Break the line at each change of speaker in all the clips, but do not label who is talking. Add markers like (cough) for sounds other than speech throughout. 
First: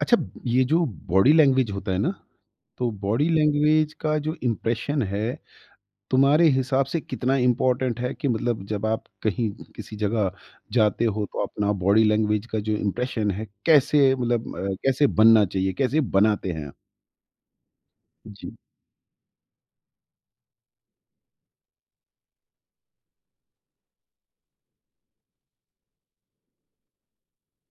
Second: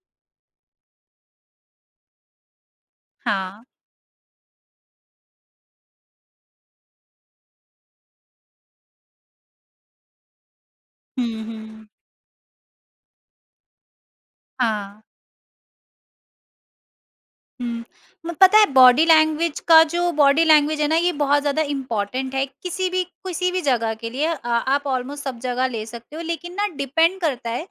अच्छा, ये जो बॉडी लैंग्वेज होता है ना, तो बॉडी
हाँ।
लैंग्वेज का जो इम्प्रेशन है, तुम्हारे हिसाब से कितना इम्पोर्टेंट है कि मतलब जब आप कहीं किसी जगह जाते हो
हुँ,
तो अपना
हुँ।
बॉडी लैंग्वेज का जो इम्प्रेशन है कैसे मतलब
हाँ।
कैसे बनना चाहिए, कैसे बनाते हैं?
हुँ। म
जी
पता है बॉडी लैंग्वेज का जो बॉडी लैंग्वेज है ना ये बहुत ज़्यादा इम्पोर्टेंट है किसी भी जगह के लिए। आप ऑलमोस्ट सब जगह ले सकते हो, लेकिन ना डिपेंड करता है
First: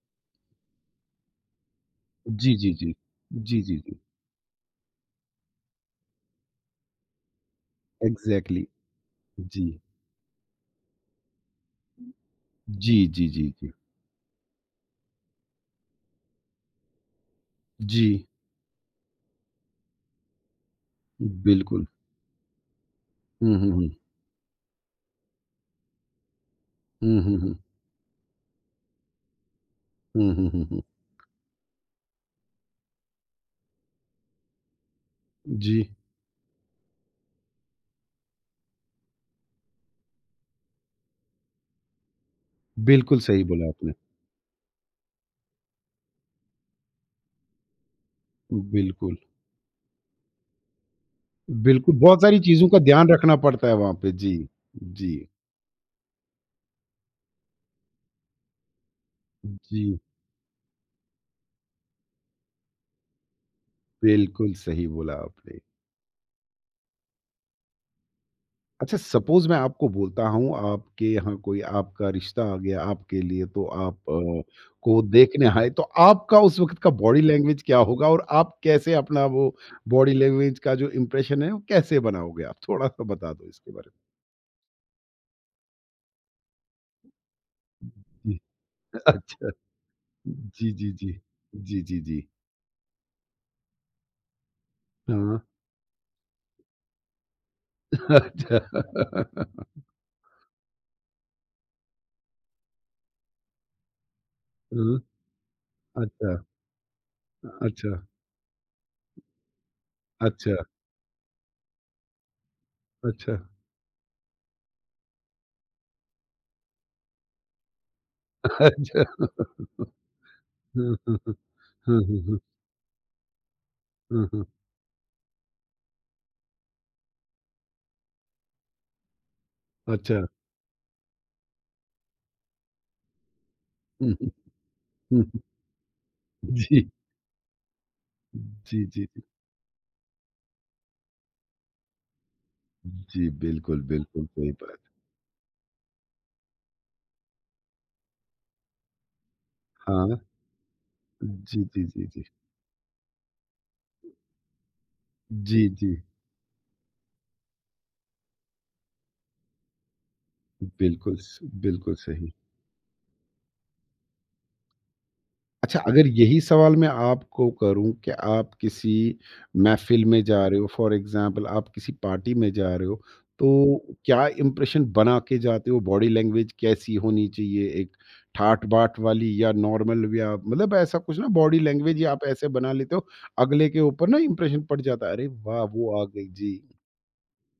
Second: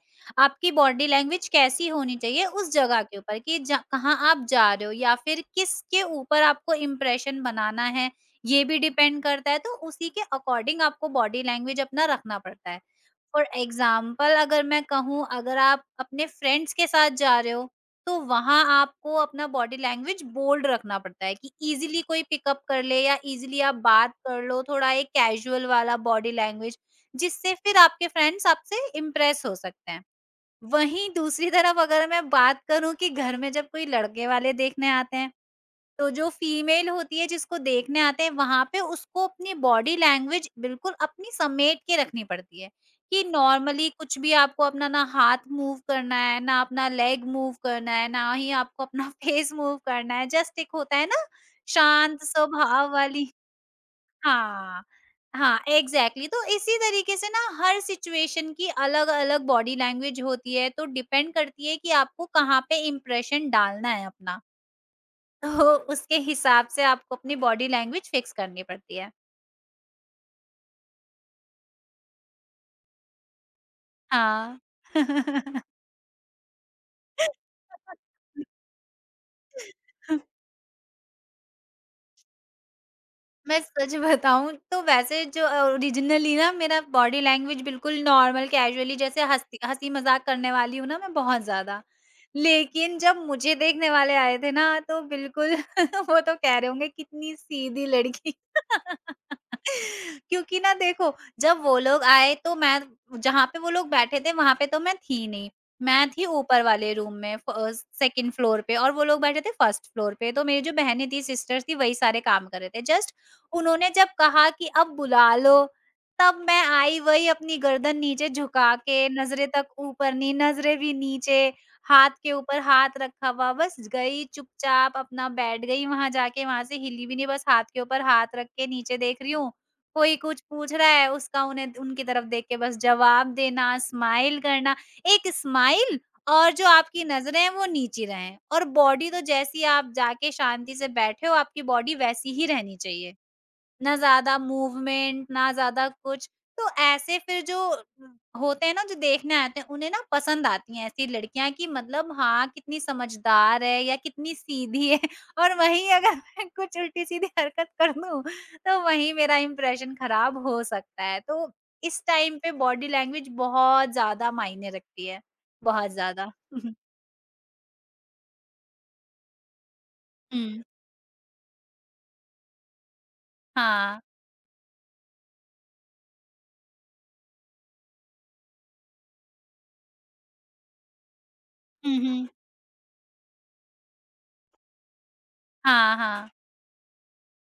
आपकी बॉडी लैंग्वेज कैसी होनी चाहिए
जी जी
उस
जी
जगह के ऊपर कि
जी जी
ज
जी।
कहाँ आप जा रहे हो या फिर किसके ऊपर आपको इम्प्रेशन बनाना है, ये
एग्जैक्टली।
भी डिपेंड करता है।
जी
तो उसी के अकॉर्डिंग आपको बॉडी लैंग्वेज अपना रखना पड़ता है।
जी जी
फॉर
जी जी
एग्ज़ाम्पल, अगर मैं कहूँ, अगर आप अपने फ्रेंड्स के साथ जा रहे हो तो
जी।
वहाँ आपको अपना बॉडी लैंग्वेज बोल्ड रखना पड़ता है कि
बिल्कुल।
इजीली कोई पिकअप कर ले या
हम्म
इजीली आप
हम्म
बात कर लो, थोड़ा एक कैजुअल वाला बॉडी लैंग्वेज
हम्म हम्म हम्म
जिससे फिर आपके फ्रेंड्स आपसे इम्प्रेस हो सकते हैं।
हम्म।
वहीं दूसरी तरफ अगर मैं बात करूं कि घर में जब कोई लड़के वाले देखने आते हैं
जी,
तो जो फीमेल होती है जिसको देखने आते हैं वहां पे उसको अपनी बॉडी लैंग्वेज बिल्कुल अपनी समेट के रखनी पड़ती है
बिल्कुल
कि
सही बोला
नॉर्मली
आपने।
कुछ भी आपको अपना ना हाथ मूव करना है, ना अपना लेग मूव करना है, ना ही आपको अपना
बिल्कुल
(laughs) फेस मूव करना है। जस्ट एक होता है ना,
बिल्कुल, बहुत
शांत
सारी चीज़ों का
स्वभाव
ध्यान
वाली।
रखना पड़ता है वहाँ पे। जी,
हाँ।
जी,
हाँ, एग्जैक्टली, exactly। तो इसी तरीके से ना हर सिचुएशन की अलग अलग बॉडी
जी,
लैंग्वेज होती है, तो डिपेंड करती है कि आपको कहाँ पे इम्प्रेशन डालना है अपना।
बिल्कुल सही बोला आपने।
तो उसके हिसाब से आपको अपनी बॉडी लैंग्वेज फिक्स करनी
अच्छा,
पड़ती है।
सपोज़ मैं आपको बोलता हूँ, आपके यहाँ कोई आपका रिश्ता आ गया आपके लिए तो आप
हाँ।
को देखने आए, तो आपका उस वक़्त का बॉडी लैंग्वेज क्या होगा और
(laughs)
आप कैसे अपना वो बॉडी लैंग्वेज का जो इम्प्रेशन है, वो कैसे बनाओगे आप? थोड़ा-सा बता दो
मैं
इसके बारे
सच
में?
बताऊँ तो वैसे जो ओरिजिनली ना मेरा बॉडी लैंग्वेज बिल्कुल
(laughs) जी,
नॉर्मल कैजुअली जैसे
अच्छा।
हँसी-मज़ाक करने
जी,
वाली हूँ
जी,
ना
जी।
मैं बहुत
जी,
ज़्यादा।
जी, जी।
लेकिन जब मुझे देखने वाले आए थे ना, तो
हाँ।
बिल्कुल (laughs) वो तो कह रहे होंगे कितनी सीधी
(laughs)
लड़की।
अच्छा।
(laughs) क्योंकि ना देखो, जब वो लोग आए तो मैं जहाँ पे वो लोग बैठे थे वहाँ पे तो मैं
हुँ,
थी नहीं। मैं थी
अच्छा,
ऊपर वाले रूम में,
अच्छा।
सेकंड फ्लोर पे, और वो लोग बैठे थे फर्स्ट फ्लोर पे। तो
अच्छा,
मेरी जो बहनें थी, सिस्टर्स थी, वही सारे काम कर रहे थे। जस्ट
अच्छा,
उन्होंने जब कहा कि अब बुला लो, तब मैं आई वही अपनी गर्दन नीचे
(laughs)
झुका के,
अच्छा।
नज़रें भी
हाँ, हाँ, हाँ।
नीचे,
हाँ,
हाथ
हाँ,
के
हाँ।
ऊपर हाथ रखा हुआ, बस गई
हाँ, हाँ।
चुपचाप अपना बैठ गई वहाँ जाके, वहाँ से हिली भी नहीं, बस हाथ के ऊपर हाथ रख के नीचे देख रही हूँ। कोई
अच्छा।
कुछ पूछ रहा है उसका उन्हें उनकी तरफ देख के बस जवाब देना,
(laughs) हुँ, हुँ,
स्माइल करना,
हुँ,
एक
हुँ।
स्माइल, और जो
जी,
आपकी नज़रें हैं वो नीची रहें और
जी, जी,
बॉडी तो
जी।
जैसी आप जाके शांति से बैठे हो, आपकी बॉडी वैसी ही रहनी चाहिए।
जी, बिल्कुल,
ना
बिल्कुल
ज़्यादा
सही बात।
मूवमेंट, ना ज़्यादा कुछ। तो ऐसे फिर जो होते हैं ना, जो देखने आते हैं, उन्हें ना
हाँ।
पसंद आती हैं ऐसी लड़कियाँ
जी,
कि
जी, जी,
मतलब
जी।
हाँ, कितनी समझदार है या कितनी सीधी है। (laughs) और
जी,
वहीं
जी।
अगर मैं कुछ उल्टी-सीधी हरकत कर दूँ, तो वहीं मेरा इंप्रेशन खराब हो सकता
बिल्कुल
है।
स
तो
बिल्कुल
इस
सही।
टाइम पे बॉडी लैंग्वेज बहुत ज़्यादा मायने रखती है,
अच्छा,
बहुत
अगर
ज़्यादा।
यही
हुँ, हुँ।
सवाल मैं आपको करूँ कि आप किसी महफ़िल में जा रहे हो,
(laughs)
फॉर एग्ज़ाम्पल आप किसी पार्टी में जा रहे हो, तो
हाँ।
क्या इम्प्रेशन बना के जाते हो? बॉडी लैंग्वेज कैसी होनी चाहिए? एक ठाट-बाट वाली या नॉर्मल या मतलब ऐसा कुछ ना बॉडी
हुँ,
लैंग्वेज या आप
हुँ।
ऐसे बना लेते हो, अगले के ऊपर ना इम्प्रेशन पड़ जाता है, "अरे वाह!
हाँ,
वो आ गई।"
हाँ।
जी,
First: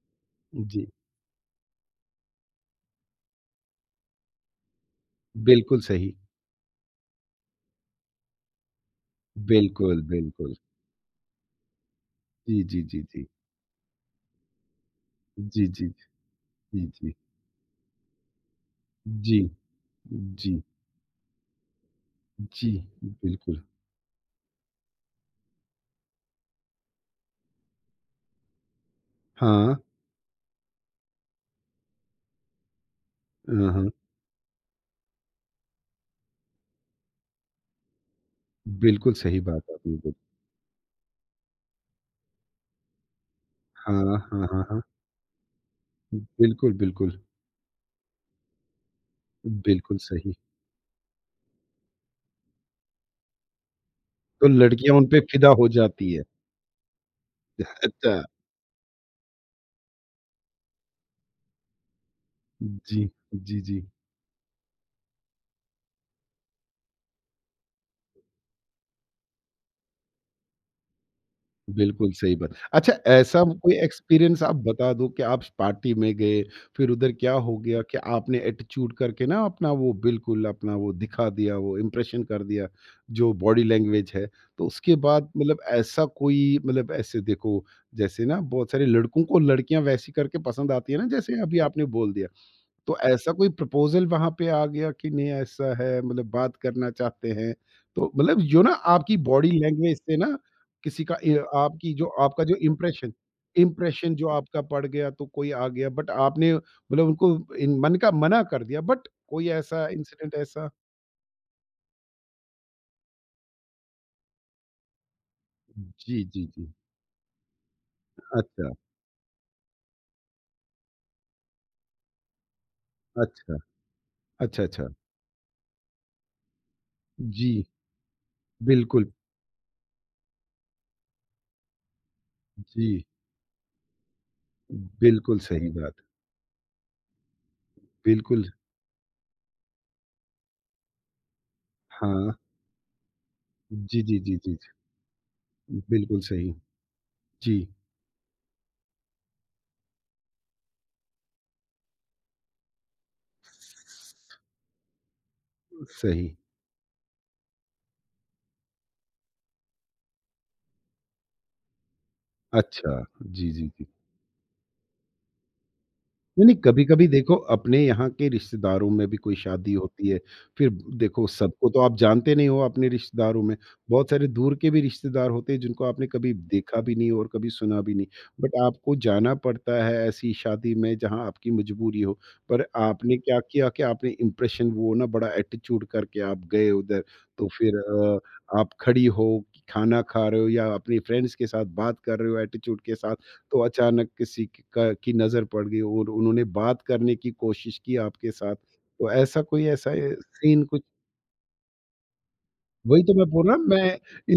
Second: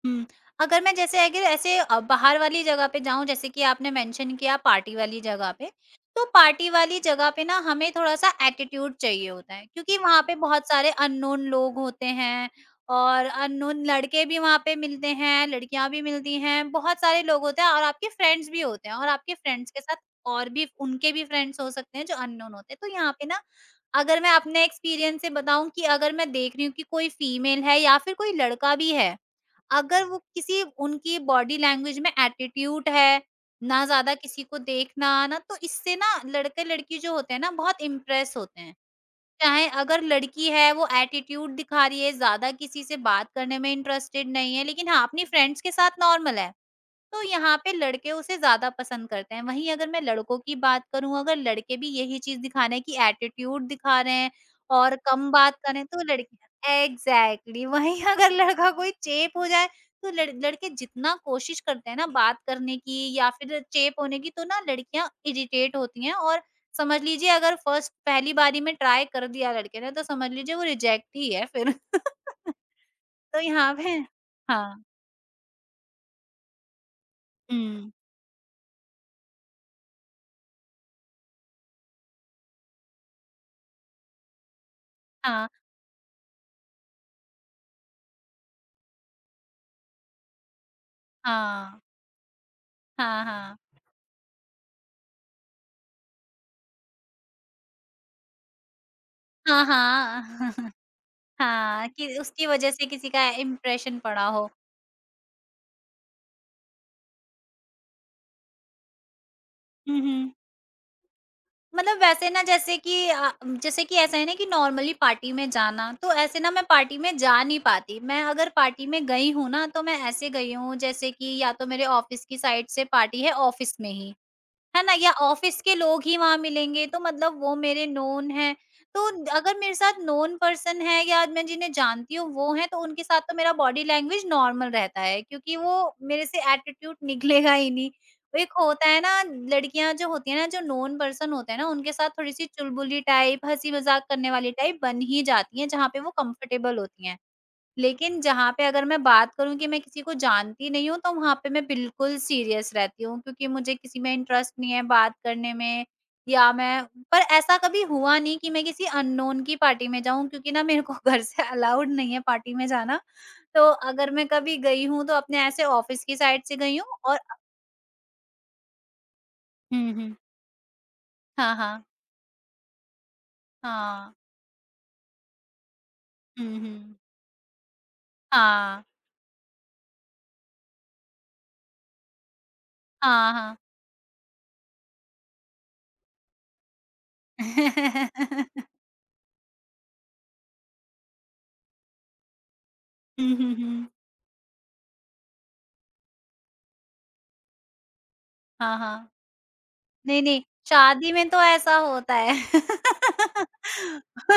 हुँ। अगर
जी।
मैं जैसे अगर ऐसे बाहर वाली जगह पे जाऊँ जैसे कि आपने मेंशन किया पार्टी वाली जगह पे,
बिल्कुल सही।
तो पार्टी वाली जगह पे ना हमें थोड़ा-सा एटीट्यूड चाहिए होता है क्योंकि
बिल्कुल,
वहाँ पे
बिल्कुल।
बहुत सारे अननोन लोग होते हैं,
जी, जी, जी,
और
जी।
अननोन लड़के भी वहाँ पे मिलते हैं,
जी, जी,
लड़कियाँ भी मिलती हैं,
जी,
बहुत
जी।
सारे लोग होते हैं और आपके फ्रेंड्स भी होते हैं और आपके
जी,
फ्रेंड्स के साथ और
जी,
भी उनके भी फ्रेंड्स हो सकते हैं जो अननोन
जी,
होते हैं। तो यहाँ पे ना
बिल्कुल।
अगर मैं अपने एक्सपीरियंस से बताऊँ कि अगर मैं देख रही हूँ कि कोई फीमेल है या फिर कोई लड़का भी है,
हाँ,
अगर वो किसी उनकी बॉडी लैंग्वेज में एटीट्यूड है,
हाँ,
ना
हाँ।
ज़्यादा किसी को देखना ना, तो इससे ना लड़के-लड़की जो होते हैं ना बहुत इम्प्रेस होते हैं।
बिल्कुल सही
चाहे
बात आपने
अगर
बोली।
लड़की है वो एटीट्यूड दिखा रही है, ज़्यादा किसी से बात करने में
हाँ,
इंटरेस्टेड
हाँ,
नहीं
हाँ,
है,
हाँ।
लेकिन हाँ अपनी फ्रेंड्स के साथ नॉर्मल है।
बिल्कुल, बिल्कुल।
तो यहाँ पे लड़के उसे ज़्यादा पसंद करते हैं। वहीं अगर
बिल्कुल
मैं
सही।
लड़कों की बात करूँ, अगर लड़के भी यही चीज़ दिखा रहे हैं कि एटीट्यूड दिखा रहे हैं
तो लड़कियाँ
और
उन पे
कम
फ़िदा
बात
हो
करें, तो
जाती है।
लड़कियाँ एग्ज़ैक्टली
(laughs)
वहीं। (laughs)
अच्छा।
अगर लड़का कोई चेप हो जाए, तो लड़के जितना कोशिश करते हैं ना बात करने की
जी,
या
जी,
फिर
जी।
चेप होने की, तो ना लड़कियाँ इरिटेट होती हैं, और समझ लीजिए अगर फर्स्ट पहली बारी में ट्राई कर दिया लड़के ने तो समझ लीजिए वो रिजेक्ट ही है फिर।
बिल्कुल सही बात।
(laughs)
अच्छा,
तो
ऐसा
यहाँ
कोई
पे
एक्सपीरियंस आप
हाँ।
बता दो कि आप पार्टी में गए, फिर उधर क्या हो गया
हुँ।
कि आपने एटीट्यूड करके ना अपना वो बिल्कुल अपना वो दिखा दिया, वो इम्प्रेशन कर दिया, जो बॉडी लैंग्वेज है। तो उसके बाद
हाँ,
मतलब ऐसा कोई मतलब ऐसे देखो, जैसे ना बहुत सारे लड़कों को लड़कियाँ वैसी करके पसंद आती है ना, जैसे अभी
हाँ।
आपने बोल दिया। तो
हाँ,
ऐसा कोई
हाँ।
प्रपोज़ल वहाँ पे आ गया कि नहीं ऐसा है मतलब बात करना चाहते हैं। तो मतलब जो ना आपकी बॉडी
हाँ,
लैंग्वेज से
हाँ।
ना
(laughs)
किसी का ए
हाँ,
आपकी जो
कि
आपका
उसकी
जो
वज़ह से किसी
इम्प्रेशन,
का इम्प्रेशन
इम्प्रेशन
पड़ा
जो
हो।
आपका पड़ गया तो कोई आ गया, बट आपने मतलब उनको इन मन का मना कर दिया, बट कोई ऐसा
हुँ, हुँ।
इंसिडेंट ऐसा?
मतलब वैसे ना जैसे कि जैसे कि ऐसा है ना कि नॉर्मली पार्टी में जाना, तो
जी,
ऐसे
जी,
ना मैं
जी।
पार्टी में जा नहीं पाती। मैं अगर
अच्छा,
पार्टी में गई हूँ ना, तो मैं ऐसे गई हूँ जैसे कि या तो मेरे ऑफ़िस की साइड से पार्टी है
अच्छा,
ऑफ़िस में ही।
अच्छा,
है
अच्छा।
ना? या ऑफ़िस के लोग ही वहाँ मिलेंगे, तो मतलब वो
जी,
मेरे नोन हैं। तो
बिल्कुल।
अगर मेरे साथ नोन पर्सन है या मैं जिन्हें जानती हूँ वो हैं, तो उनके
जी,
साथ तो मेरा बॉडी लैंग्वेज नॉर्मल रहता है
बिल्कुल
क्योंकि
सही बात।
वो मेरे से एटीट्यूड (laughs) निकलेगा ही नहीं। वो
बिल्कुल
एक होता है ना, लड़कियाँ जो होती हैं ना, जो नोन पर्सन होते हैं ना, उनके साथ
हाँ।
थोड़ी-सी चुलबुली टाइप,
जी,
हँसी-मज़ाक
जी,
करने
जी,
वाली
जी,
टाइप बन ही जाती हैं,
जी।
जहाँ पे वो
बिल्कुल सही।
कंफ़र्टेबल होती हैं।
जी,
लेकिन जहाँ पे अगर मैं बात करूँ कि मैं किसी को जानती नहीं हूँ, तो वहाँ पे मैं बिल्कुल सीरियस रहती हूँ क्योंकि मुझे किसी में इंटरेस्ट नहीं है बात करने में।
सही।
या मैं पर ऐसा कभी हुआ नहीं कि मैं किसी अननोन की पार्टी में जाऊँ क्योंकि ना मेरे को (laughs) घर से अलाउड नहीं है पार्टी में
अच्छा,
जाना।
जी,
तो
जी, जी।
अगर मैं कभी गई हूँ तो अपने ऐसे ऑफ़िस की साइड
नहीं,
से
नहीं,
गई हूँ
कभी-कभी
और
देखो अपने यहाँ के रिश्तेदारों में भी कोई शादी
हुँ,
होती
हुँ।
है, फिर देखो
हाँ,
सबको तो
हाँ।
आप जानते नहीं हो अपने रिश्तेदारों में, बहुत
हाँ।
सारे दूर के भी रिश्तेदार होते हैं जिनको आपने कभी
हुँ,
देखा भी
हुँ।
नहीं और कभी सुना भी नहीं। बट
हाँ।
आपको जाना पड़ता है ऐसी शादी में जहाँ आपकी मजबूरी हो, पर आपने
हाँ,
क्या
हाँ।
किया कि आपने इम्प्रेशन वो ना बड़ा एटीट्यूड करके आप गए उधर, तो फिर
(laughs)
आप खड़ी हो, खाना खा रहे हो या अपने फ्रेंड्स के साथ बात कर रहे हो एटीट्यूड के साथ,
हुँ, हुँ,
तो
हुँ।
अचानक किसी की का की नज़र पड़ गई और उन्होंने बात करने की कोशिश की आपके साथ।
हाँ, हाँ।
तो ऐसा कोई ऐसा ए,
नहीं, नहीं,
सीन कुछ,
शादी में तो ऐसा होता है।
वही तो मैं बोल रहा हूँ, मैं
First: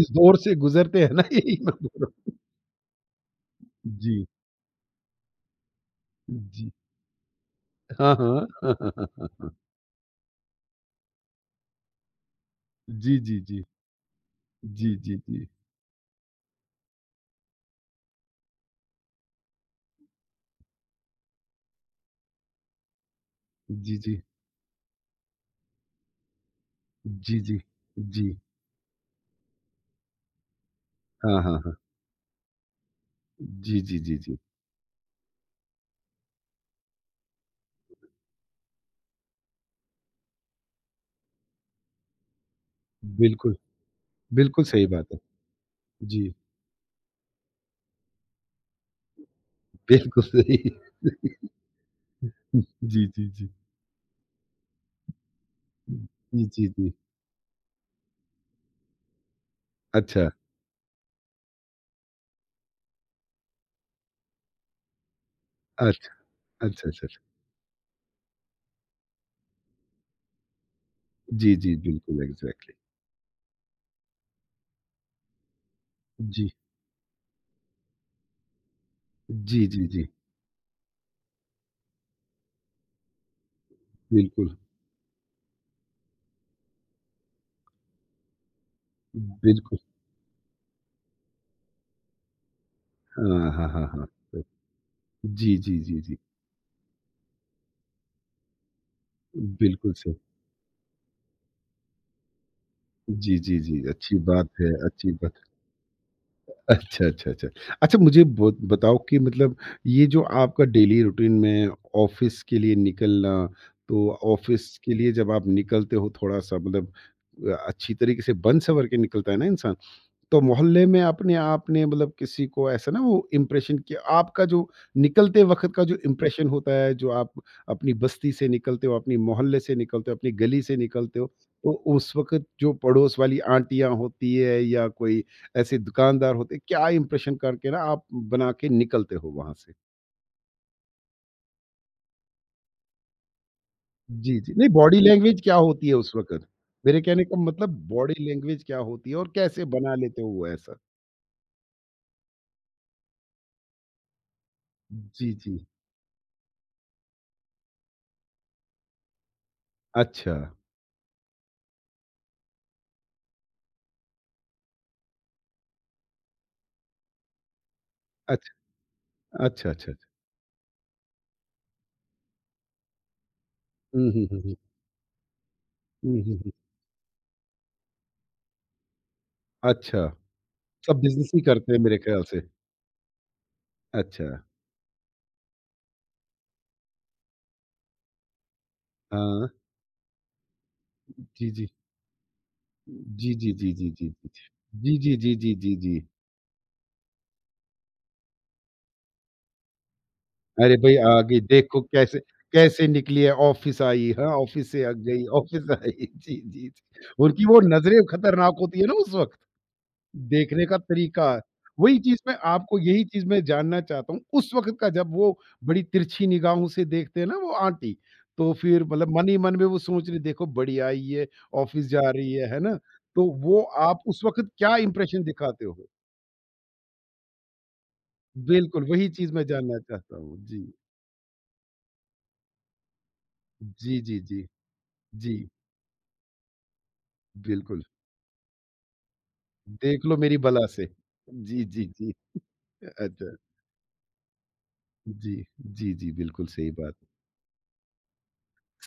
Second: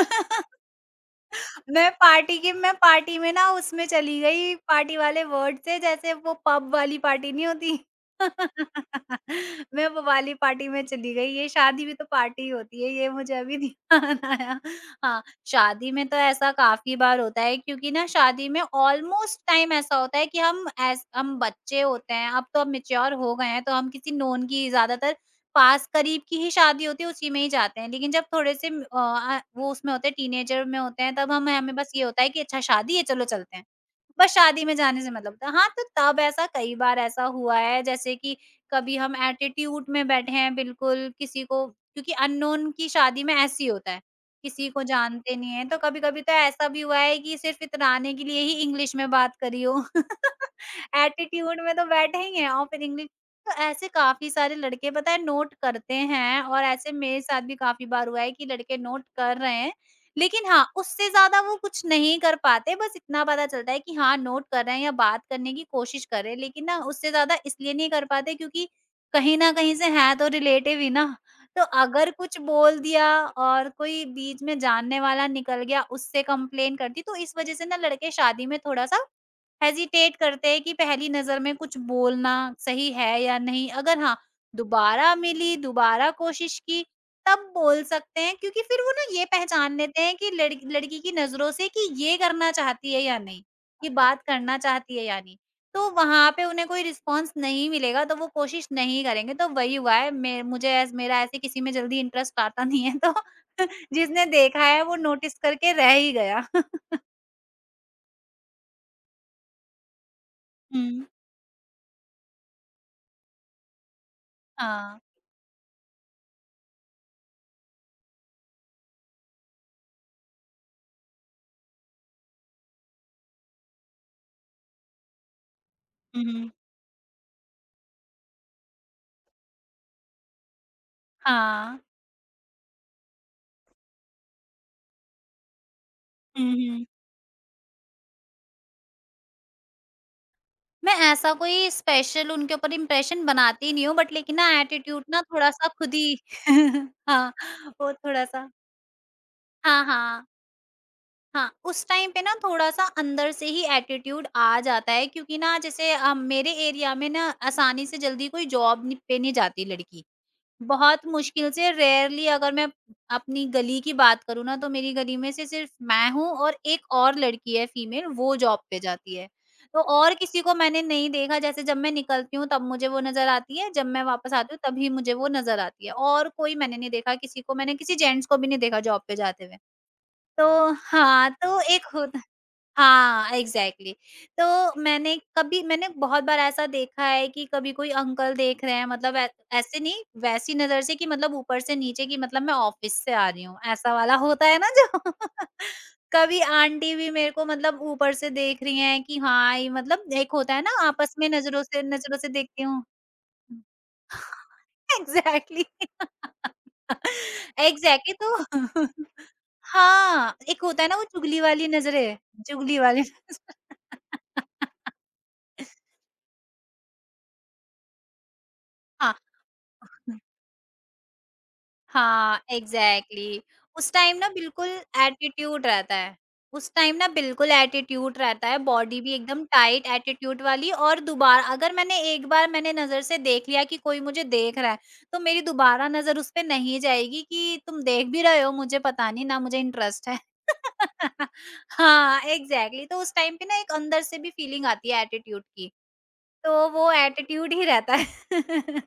इस दौर से गुज़रते हैं ना, यही मैं बोल रहा हूँ।
मैं पार्टी में ना उसमें चली
जी,
गई पार्टी वाले वर्ड से, जैसे वो
जी।
पब वाली पार्टी नहीं होती।
हाँ, हाँ। हाँ, हाँ, हाँ, हाँ,
(laughs)
हाँ।
मैं वो वाली पार्टी में चली गई, ये शादी भी तो पार्टी ही होती है, ये
जी,
मुझे
जी,
अभी
जी।
ध्यान (laughs) आया।
जी, जी,
हाँ,
जी।
शादी में तो ऐसा काफ़ी बार होता है क्योंकि ना शादी में ऑलमोस्ट टाइम ऐसा होता है कि हम बच्चे होते हैं, अब तो हम मैच्योर हो गए हैं, तो हम
जी,
किसी
जी।
नोन की ज़्यादातर पास करीब की ही शादी होती है, उसी
जी,
में ही
जी।
जाते हैं। लेकिन जब
जी।
थोड़े से वो उसमें होते हैं टीनेजर में होते हैं, तब
हाँ,
हम
हाँ, हाँ।
हमें बस ये होता है कि अच्छा शादी है चलो चलते हैं।
जी, जी, जी,
बस
जी।
शादी में जाने से मतलब होता है। हाँ, तो तब ऐसा कई बार ऐसा हुआ है जैसे कि कभी हम एटीट्यूड में बैठे हैं बिल्कुल, किसी को क्योंकि अननोन की शादी में
बिल्कुल,
ऐसे ही होता है,
बिल्कुल
किसी को
सही बात है।
जानते नहीं है। तो कभी-कभी
जी,
तो ऐसा भी हुआ है कि सिर्फ़ इतराने के लिए ही इंग्लिश में बात करी हो। (laughs)
बिल्कुल सही।
एटीट्यूड में तो बैठे ही हैं और
(laughs)
फिर
जी,
इंग्लिश।
जी, जी।
तो ऐसे काफ़ी सारे लड़के पता है नोट करते हैं
जी,
और
जी, जी।
ऐसे मेरे साथ भी काफ़ी बार हुआ है कि लड़के नोट कर रहे हैं।
अच्छा,
लेकिन हाँ, उससे ज़्यादा वो कुछ नहीं कर पाते, बस इतना पता चलता है कि हाँ, नोट कर रहे हैं या बात करने की कोशिश
अच्छा,
कर रहे हैं। लेकिन ना
अच्छा,
उससे
अच्छा।
ज़्यादा इसलिए नहीं कर पाते क्योंकि कहीं न कहीं से हैं तो रिलेटिव ही ना।
जी,
तो
जी,
अगर
बिल्कुल,
कुछ
एग्ज़ैक्टली।
बोल दिया और कोई बीच में जानने वाला निकल गया उससे
जी,
कंप्लेन कर दी, तो इस वज़ह से ना लड़के शादी में थोड़ा-सा
जी, जी, जी,
हेज़िटेट करते हैं कि पहली नज़र में कुछ बोलना सही है या नहीं? अगर हाँ,
बिल्कुल,
दोबारा मिली, दोबारा कोशिश की, तब बोल सकते हैं क्योंकि फिर वो ना ये पहचान
बिल्कुल।
लेते हैं कि लड़की की नज़रों से कि ये करना चाहती है या नहीं,
हाँ, हाँ, हाँ,
ये
हाँ।
बात
तो
करना चाहती है या नहीं।
जी, जी,
तो
जी, जी,
वहाँ पे उन्हें कोई रिस्पॉन्स नहीं मिलेगा, तो वो कोशिश नहीं करेंगे, तो वही
बिल्कुल
हुआ है
सही।
मे मुझे ऐस मेरा ऐसे किसी में जल्दी इंटरेस्ट आता नहीं है तो
जी, जी, जी,
(laughs)
अच्छी
जिसने
बात
देखा
है,
है वो
अच्छी बात।
नोटिस करके रह ही गया। (laughs)
अच्छा, अच्छा, अच्छा। अच्छा, मुझे बोत बताओ कि मतलब ये जो आपका डेली
हुँ।
रूटीन में ऑफ़िस के लिए निकलना, तो ऑफ़िस के
हाँ।
लिए जब आप निकलते हो थोड़ा-सा मतलब अच्छी तरीके से बन-सवर के निकलता है ना इंसान। तो मोहल्ले में अपने आपने मतलब किसी को ऐसा ना वो इम्प्रेशन किया आपका जो निकलते वक़्त का जो
हुँ,
इम्प्रेशन
हुँ।
होता है, जो आप अपनी बस्ती से निकलते हो, अपनी मोहल्ले से निकलते हो, अपनी गली से निकलते हो, तो
हाँ।
उस वक़्त जो पड़ोस वाली आंटियाँ होती है या कोई ऐसे दुकानदार
हुँ,
होते हैं,
हुँ।
क्या इम्प्रेशन करके ना आप बना के निकलते हो वहाँ से?
मैं ऐसा कोई स्पेशल उनके ऊपर इम्प्रेशन बनाती नहीं हूँ बट
जी,
लेकिन ना
जी। नहीं, बॉडी
एटीट्यूड ना
लैंग्वेज क्या
थोड़ा-सा
होती है
खुद
उस
ही
वक़्त?
(laughs)
मेरे कहने
हाँ,
का मतलब
वो
बॉडी
थोड़ा-सा
लैंग्वेज क्या होती है और कैसे
हाँ,
बना लेते
हाँ।
हो वो ऐसा?
हाँ, उस टाइम पे ना थोड़ा-सा अंदर से ही एटीट्यूड आ जाता है
जी,
क्योंकि ना
जी।
जैसे मेरे एरिया में ना आसानी से जल्दी कोई जॉब नि पे नहीं जाती लड़कियाँ।
अच्छा।
बहुत मुश्किल से रेयरली अगर मैं अपनी गली की बात करूँ ना तो मेरी गली में से सिर्फ मैं हूँ और एक और लड़की है फीमेल वो
अच्छा,
जॉब पे जाती है।
अच्छा,
तो
अच्छा।
और किसी को मैंने नहीं देखा जैसे जब मैं निकलती हूँ तब मुझे वो नज़र आती है, जब मैं
हुँ, हुँ,
वापस
हुँ, हुँ।
आती हूँ तभी मुझे वो नज़र आती है
हुँ,
और
हुँ, हुँ।
कोई मैंने नहीं देखा किसी को मैंने किसी जेंट्स को भी नहीं देखा जॉब पे जाते हुए।
अच्छा,
तो
सब
हाँ,
बिज़नेस ही
तो
करते हैं
एक
मेरे
होता
ख़्याल से।
हाँ, एग्ज़ैक्टली
अच्छा,
तो मैंने कभी मैंने बहुत बार ऐसा देखा है कि कभी कोई अंकल देख रहे हैं मतलब ऐ
हाँ।
ऐसे नहीं वैसी नज़र से कि मतलब
जी,
ऊपर
जी।
से नीचे कि मतलब मैं ऑफ़िस से आ
जी,
रही
जी,
हूँ,
जी, जी,
ऐसा
जी,
वाला (laughs)
जी।
होता है ना
जी,
जो
जी, जी, जी, जी, जी।
(laughs) कभी आंटी भी मेरे को मतलब ऊपर से देख रही हैं कि हाँ, ये मतलब एक होता है ना
अरे भई
आपस
आ
में
गई, देखो कैसे
नज़रों से देखती हूँ।
कैसे निकली है,
(laughs)
ऑफ़िस आई, हाँ, ऑफ़िस से आ गई,
एग्ज़ैक्टली
ऑफ़िस आई। (laughs) जी, जी, जी। उनकी वो नज़रें
एग्ज़ैक्टली (laughs)
खतरनाक होती है
तो
ना उस वक़्त।
(laughs) हाँ, एक
देखने का
होता है ना वो
तरीका,
चुगली वाली
वही
नज़रें,
चीज़ मैं आपको,
चुगली वाली
यही चीज़ मैं जानना चाहता हूँ,
नज़र (laughs)
उस वक़्त का जब वो बड़ी तिरछी निगाहों से देखते हैं ना वो आंटी, तो फिर
हाँ,
मतलब मन ही मन में वो सोच रही देखो बढ़िया है ये, ऑफ़िस जा रही
हाँ,
है ना? तो
एग्ज़ैक्टली
वो
उस
आप
टाइम
उस
ना
वक़्त
बिल्कुल
क्या इंप्रेशन दिखाते
एटीट्यूड
हो?
रहता है। उस टाइम ना बिल्कुल एटीट्यूड रहता है,
बिल्कुल,
बॉडी
वही
भी
चीज़
एकदम
मैं जानना
टाइट
चाहता
एटीट्यूड
हूँ। जी।
वाली और दोबारा अगर मैंने एक बार मैंने नज़र से देख लिया कि
जी,
कोई
जी,
मुझे
जी।
देख रहा है, तो
जी,
मेरी दोबारा नज़र उस पे नहीं जाएगी कि
बिल्कुल।
तुम देख भी रहे हो मुझे पता नहीं, ना मुझे
देख
इंटरेस्ट
लो
है।
मेरी बला से।
(laughs)
जी, जी, जी।
हाँ, एग्ज़ैक्टली तो उस
अच्छा।
टाइम पे ना एक अंदर से भी फीलिंग आती है
जी,
एटीट्यूड की,
जी, जी, बिल्कुल
तो वो एटीट्यूड ही रहता है।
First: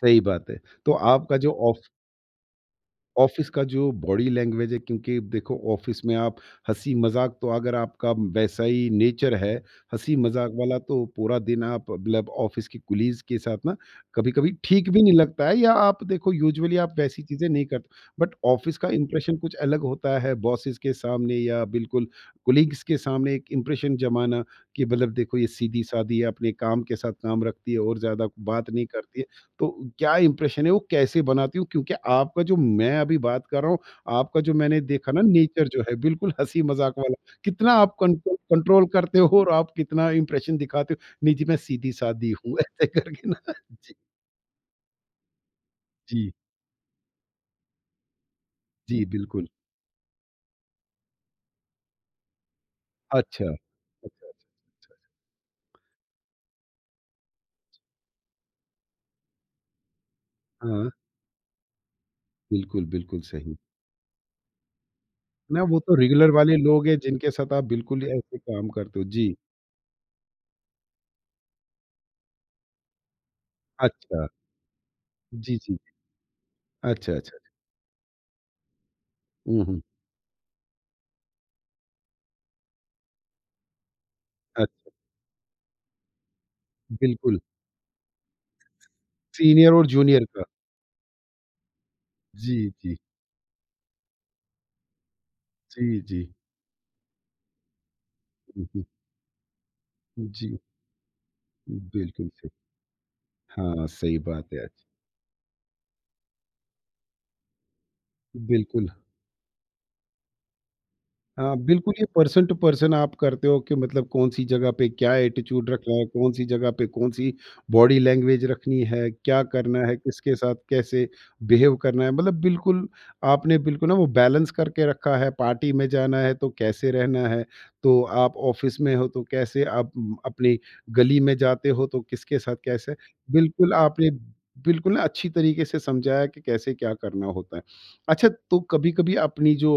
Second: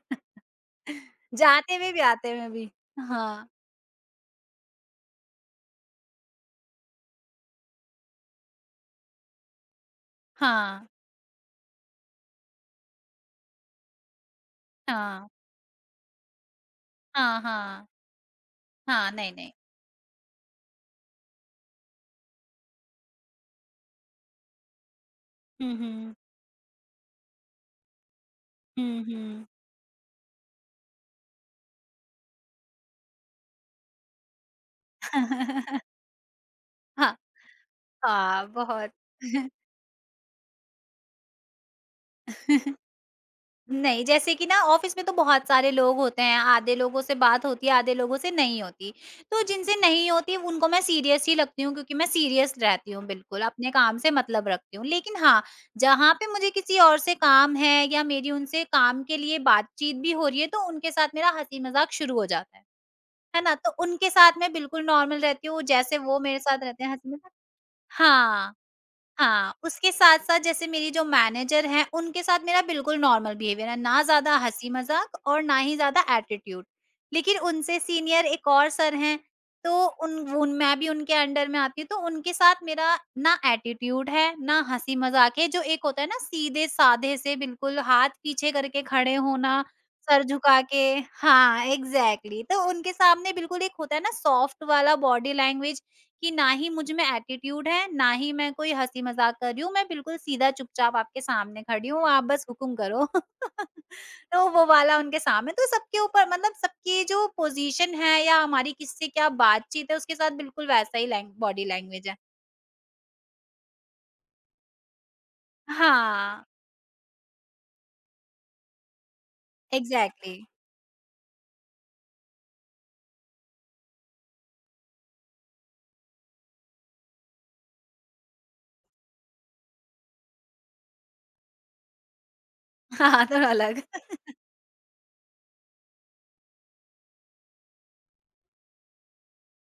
सही बात है। तो आपका जो
जाते
ऑफ
में भी आते में भी।
ऑफिस
हाँ।
का जो बॉडी लैंग्वेज है, क्योंकि देखो ऑफिस में आप हंसी मजाक, तो अगर आपका वैसा ही नेचर है हंसी मजाक वाला,
हाँ,
तो पूरा दिन आप मतलब ऑफिस के कुलीज के साथ ना कभी कभी ठीक भी नहीं
हाँ,
लगता है, या आप देखो यूजुअली आप वैसी
हाँ,
चीजें नहीं
हाँ,
करते, बट ऑफिस का
हाँ, नहीं,
इंप्रेशन
नहीं।
कुछ अलग होता है बॉसेस के सामने या बिल्कुल कुलीग्स के सामने एक इंप्रेशन जमाना कि मतलब देखो ये
हुँ,
सीधी
हुँ,
सादी है, अपने काम के साथ काम रखती है और ज्यादा बात नहीं
हुँ,
करती है,
हुँ।
तो क्या इंप्रेशन है वो कैसे बनाती हूँ? क्योंकि आपका जो मैं अभी बात कर रहा हूँ, आपका जो मैंने देखा ना नेचर जो है
(laughs)
बिल्कुल हँसी-मज़ाक वाला,
हाँ,
कितना आप कंट्रोल
हाँ,
कंट्रोल
बहुत।
करते हो और आप कितना इंप्रेशन दिखाते हो, नहीं जी मैं सीधी-सादी हूँ (laughs) ऐसे
(laughs)
करके ना जी,
नहीं, जैसे कि ना ऑफिस में तो बहुत सारे लोग होते
जी,
हैं, आधे लोगों से बात होती है, आधे लोगों से नहीं होती।
जी
तो
बिल्कुल।
जिनसे नहीं होती उनको मैं सीरियस ही लगती हूँ क्योंकि मैं सीरियस रहती हूँ बिल्कुल,
अच्छा।
अपने काम
अच्छा,
से
अच्छा।
मतलब रखती हूँ। लेकिन हाँ, जहाँ पे मुझे किसी और से काम है या मेरी उनसे काम के लिए बातचीत भी हो रही है, तो
हाँ,
उनके साथ मेरा हँसी-मज़ाक शुरू हो जाता है।
बिल्कुल, बिल्कुल
है ना?
सही।
तो उनके साथ मैं बिल्कुल नॉर्मल रहती
ना
हूँ,
वो तो
जैसे वो
रेगुलर
मेरे
वाले
साथ रहते
लोग
हैं
हैं जिनके
हँसी-मज़ाक
साथ आप बिल्कुल ही ऐसे
हाँ।
काम करते हो। जी,
हाँ, उसके साथ-साथ जैसे मेरी जो मैनेजर हैं, उनके साथ मेरा बिल्कुल नॉर्मल बिहेवियर है, ना
अच्छा।
ज़्यादा हँसी-मज़ाक और
जी,
ना ही
जी।
ज़्यादा एटीट्यूड।
अच्छा, अच्छा।
लेकिन उनसे सीनियर एक और सर हैं,
हुँ, हुँ।
तो उन उन मैं भी उनके अंडर में आती हूँ, तो उनके साथ मेरा ना एटीट्यूड है, ना
अच्छा,
हँसी-मज़ाक है, जो एक होता है ना सीधे-साधे से
बिल्कुल।
बिल्कुल हाथ पीछे करके खड़े होना,
सीनियर और
सर
जूनियर का।
झुका के हाँ, एग्ज़ैक्टली।
जी,
तो उनके
जी।
सामने बिल्कुल एक होता है ना सॉफ्ट वाला बॉडी लैंग्वेज
जी, जी।
कि ना ही मुझ में एटीट्यूड है, ना ही मैं
हुँ,
कोई
हुँ।
हँसी मज़ाक कर रही हूँ, मैं बिल्कुल सीधा
जी,
चुपचाप आपके सामने खड़ी हूँ, आप
बिल्कुल
बस
सही।
हुकुम करो। (laughs)
हाँ, सही
तो
बात है
वो
आज।
वाला उनके सामने तो सबके ऊपर मतलब सबकी जो पोज़ीशन है या हमारी
बिल्कुल
किससे क्या बातचीत है उसके साथ बिल्कुल वैसा ही लैंग
हाँ,
बॉडी
बिल्कुल ये
लैंग्वेज है।
पर्सन टू पर्सन आप करते हो कि मतलब कौन-सी जगह पे क्या एटीट्यूड रखना है, कौन-सी
हाँ,
जगह पे कौन-सी बॉडी लैंग्वेज रखनी है, क्या करना है, किसके
एग्ज़ैक्टली
साथ कैसे बिहेव करना है। मतलब बिल्कुल आपने बिल्कुल ना वो बैलेंस करके रखा है, पार्टी में जाना है तो कैसे रहना है, तो आप ऑफ़िस में हो तो कैसे, आप अपनी गली में जाते हो तो किसके साथ कैसे।
(laughs) हाँ, थोड़ा
बिल्कुल
अलग।
आपने बिल्कुल ना अच्छी तरीके से समझाया कि कैसे क्या करना होता है। अच्छा, तो कभी-कभी अपनी जो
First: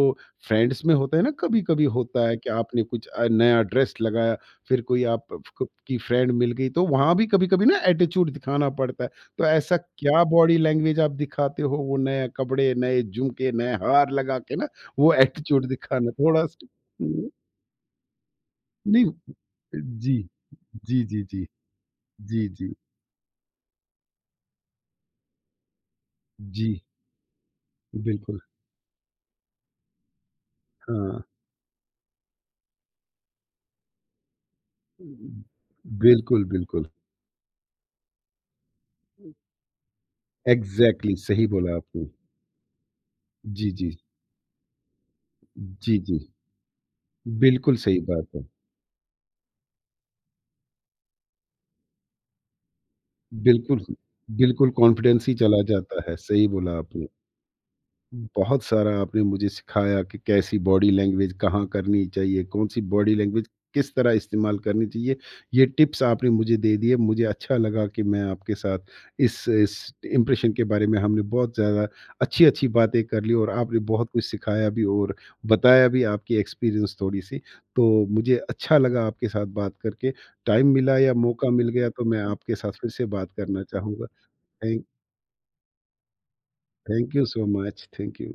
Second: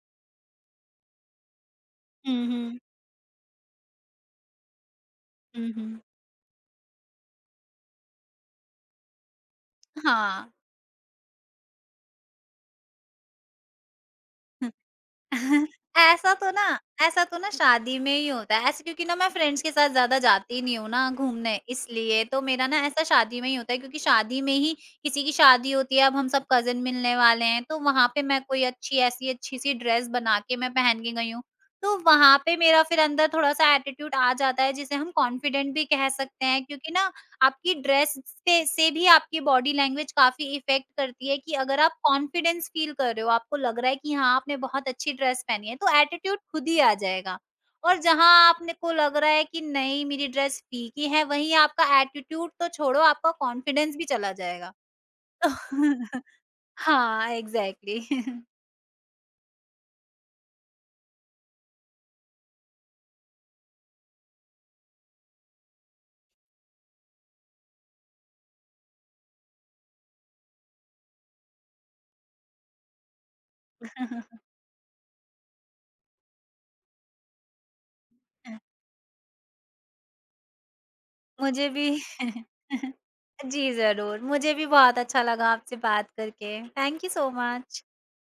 फ्रेंड्स में होता है ना, कभी कभी होता है
हुँ,
कि
हुँ।
आपने कुछ नया ड्रेस लगाया, फिर कोई आप
हुँ,
की
हुँ।
फ्रेंड मिल गई, तो वहां भी कभी कभी ना एटीट्यूड दिखाना पड़ता है, तो ऐसा क्या
हाँ।
बॉडी लैंग्वेज आप दिखाते हो वो नए कपड़े नए झुमके नए हार लगा के ना वो एटीट्यूड
(laughs)
दिखाना
ऐसा
थोड़ा
तो
सा
ना ऐसा
हम्म,
तो ना शादी में ही होता है ऐसे क्योंकि ना मैं
नहीं
फ्रेंड्स के साथ
जी
ज्यादा जाती नहीं हूँ
जी
ना
जी जी
घूमने इसलिए तो
जी
मेरा
जी
ना ऐसा शादी में ही होता है क्योंकि शादी में ही किसी की शादी होती है अब हम सब
जी
कजिन मिलने वाले हैं तो वहां पे
बिल्कुल
मैं कोई अच्छी ऐसी अच्छी सी ड्रेस बना के मैं पहन के
हाँ
गई हूँ तो वहां पे मेरा फिर अंदर थोड़ा सा एटीट्यूड आ जाता है जिसे हम कॉन्फिडेंट भी कह
बिल्कुल
सकते हैं
बिल्कुल
क्योंकि ना आपकी ड्रेस से भी आपकी बॉडी लैंग्वेज काफ़ी इफ़ेक्ट
एग्जैक्टली
करती है
सही
कि
बोला
अगर आप
आपने
कॉन्फिडेंस फ़ील कर रहे हो, आपको
जी
लग
जी
रहा है कि हाँ, आपने बहुत अच्छी ड्रेस पहनी है,
जी
तो
जी
एटीट्यूड खुद ही आ जाएगा।
बिल्कुल
और
सही बात
जहाँ
है
आपने को लग रहा है कि नहीं मेरी ड्रेस फीकी है, वहीं आपका एटीट्यूड तो छोड़ो आपका
बिल्कुल,
कॉन्फिडेंस भी चला
बिल्कुल
जाएगा।
कॉन्फिडेंस ही चला जाता है,
(laughs)
सही बोला आपने।
हाँ, एग्ज़ैक्टली।
बहुत सारा आपने मुझे सिखाया कि कैसी बॉडी लैंग्वेज कहाँ करनी चाहिए, कौन सी बॉडी लैंग्वेज किस तरह इस्तेमाल करनी चाहिए। ये टिप्स आपने मुझे दे दिए, मुझे अच्छा लगा कि मैं आपके साथ इस इम्प्रेशन के बारे में हमने बहुत ज़्यादा अच्छी-अच्छी बातें कर ली और आपने बहुत कुछ
(laughs)
सिखाया भी और बताया भी आपकी एक्सपीरियंस थोड़ी-सी। तो मुझे अच्छा लगा आपके साथ बात करके। टाइम मिला या मौका
मुझे
मिल
भी
गया तो मैं
(laughs)
आपके साथ फिर से बात करना
जी,
चाहूँगा।
ज़रूर। मुझे भी
थैंक
बहुत अच्छा लगा आपसे बात करके। Thank you
thank you
so
so
much.
Much. Thank you.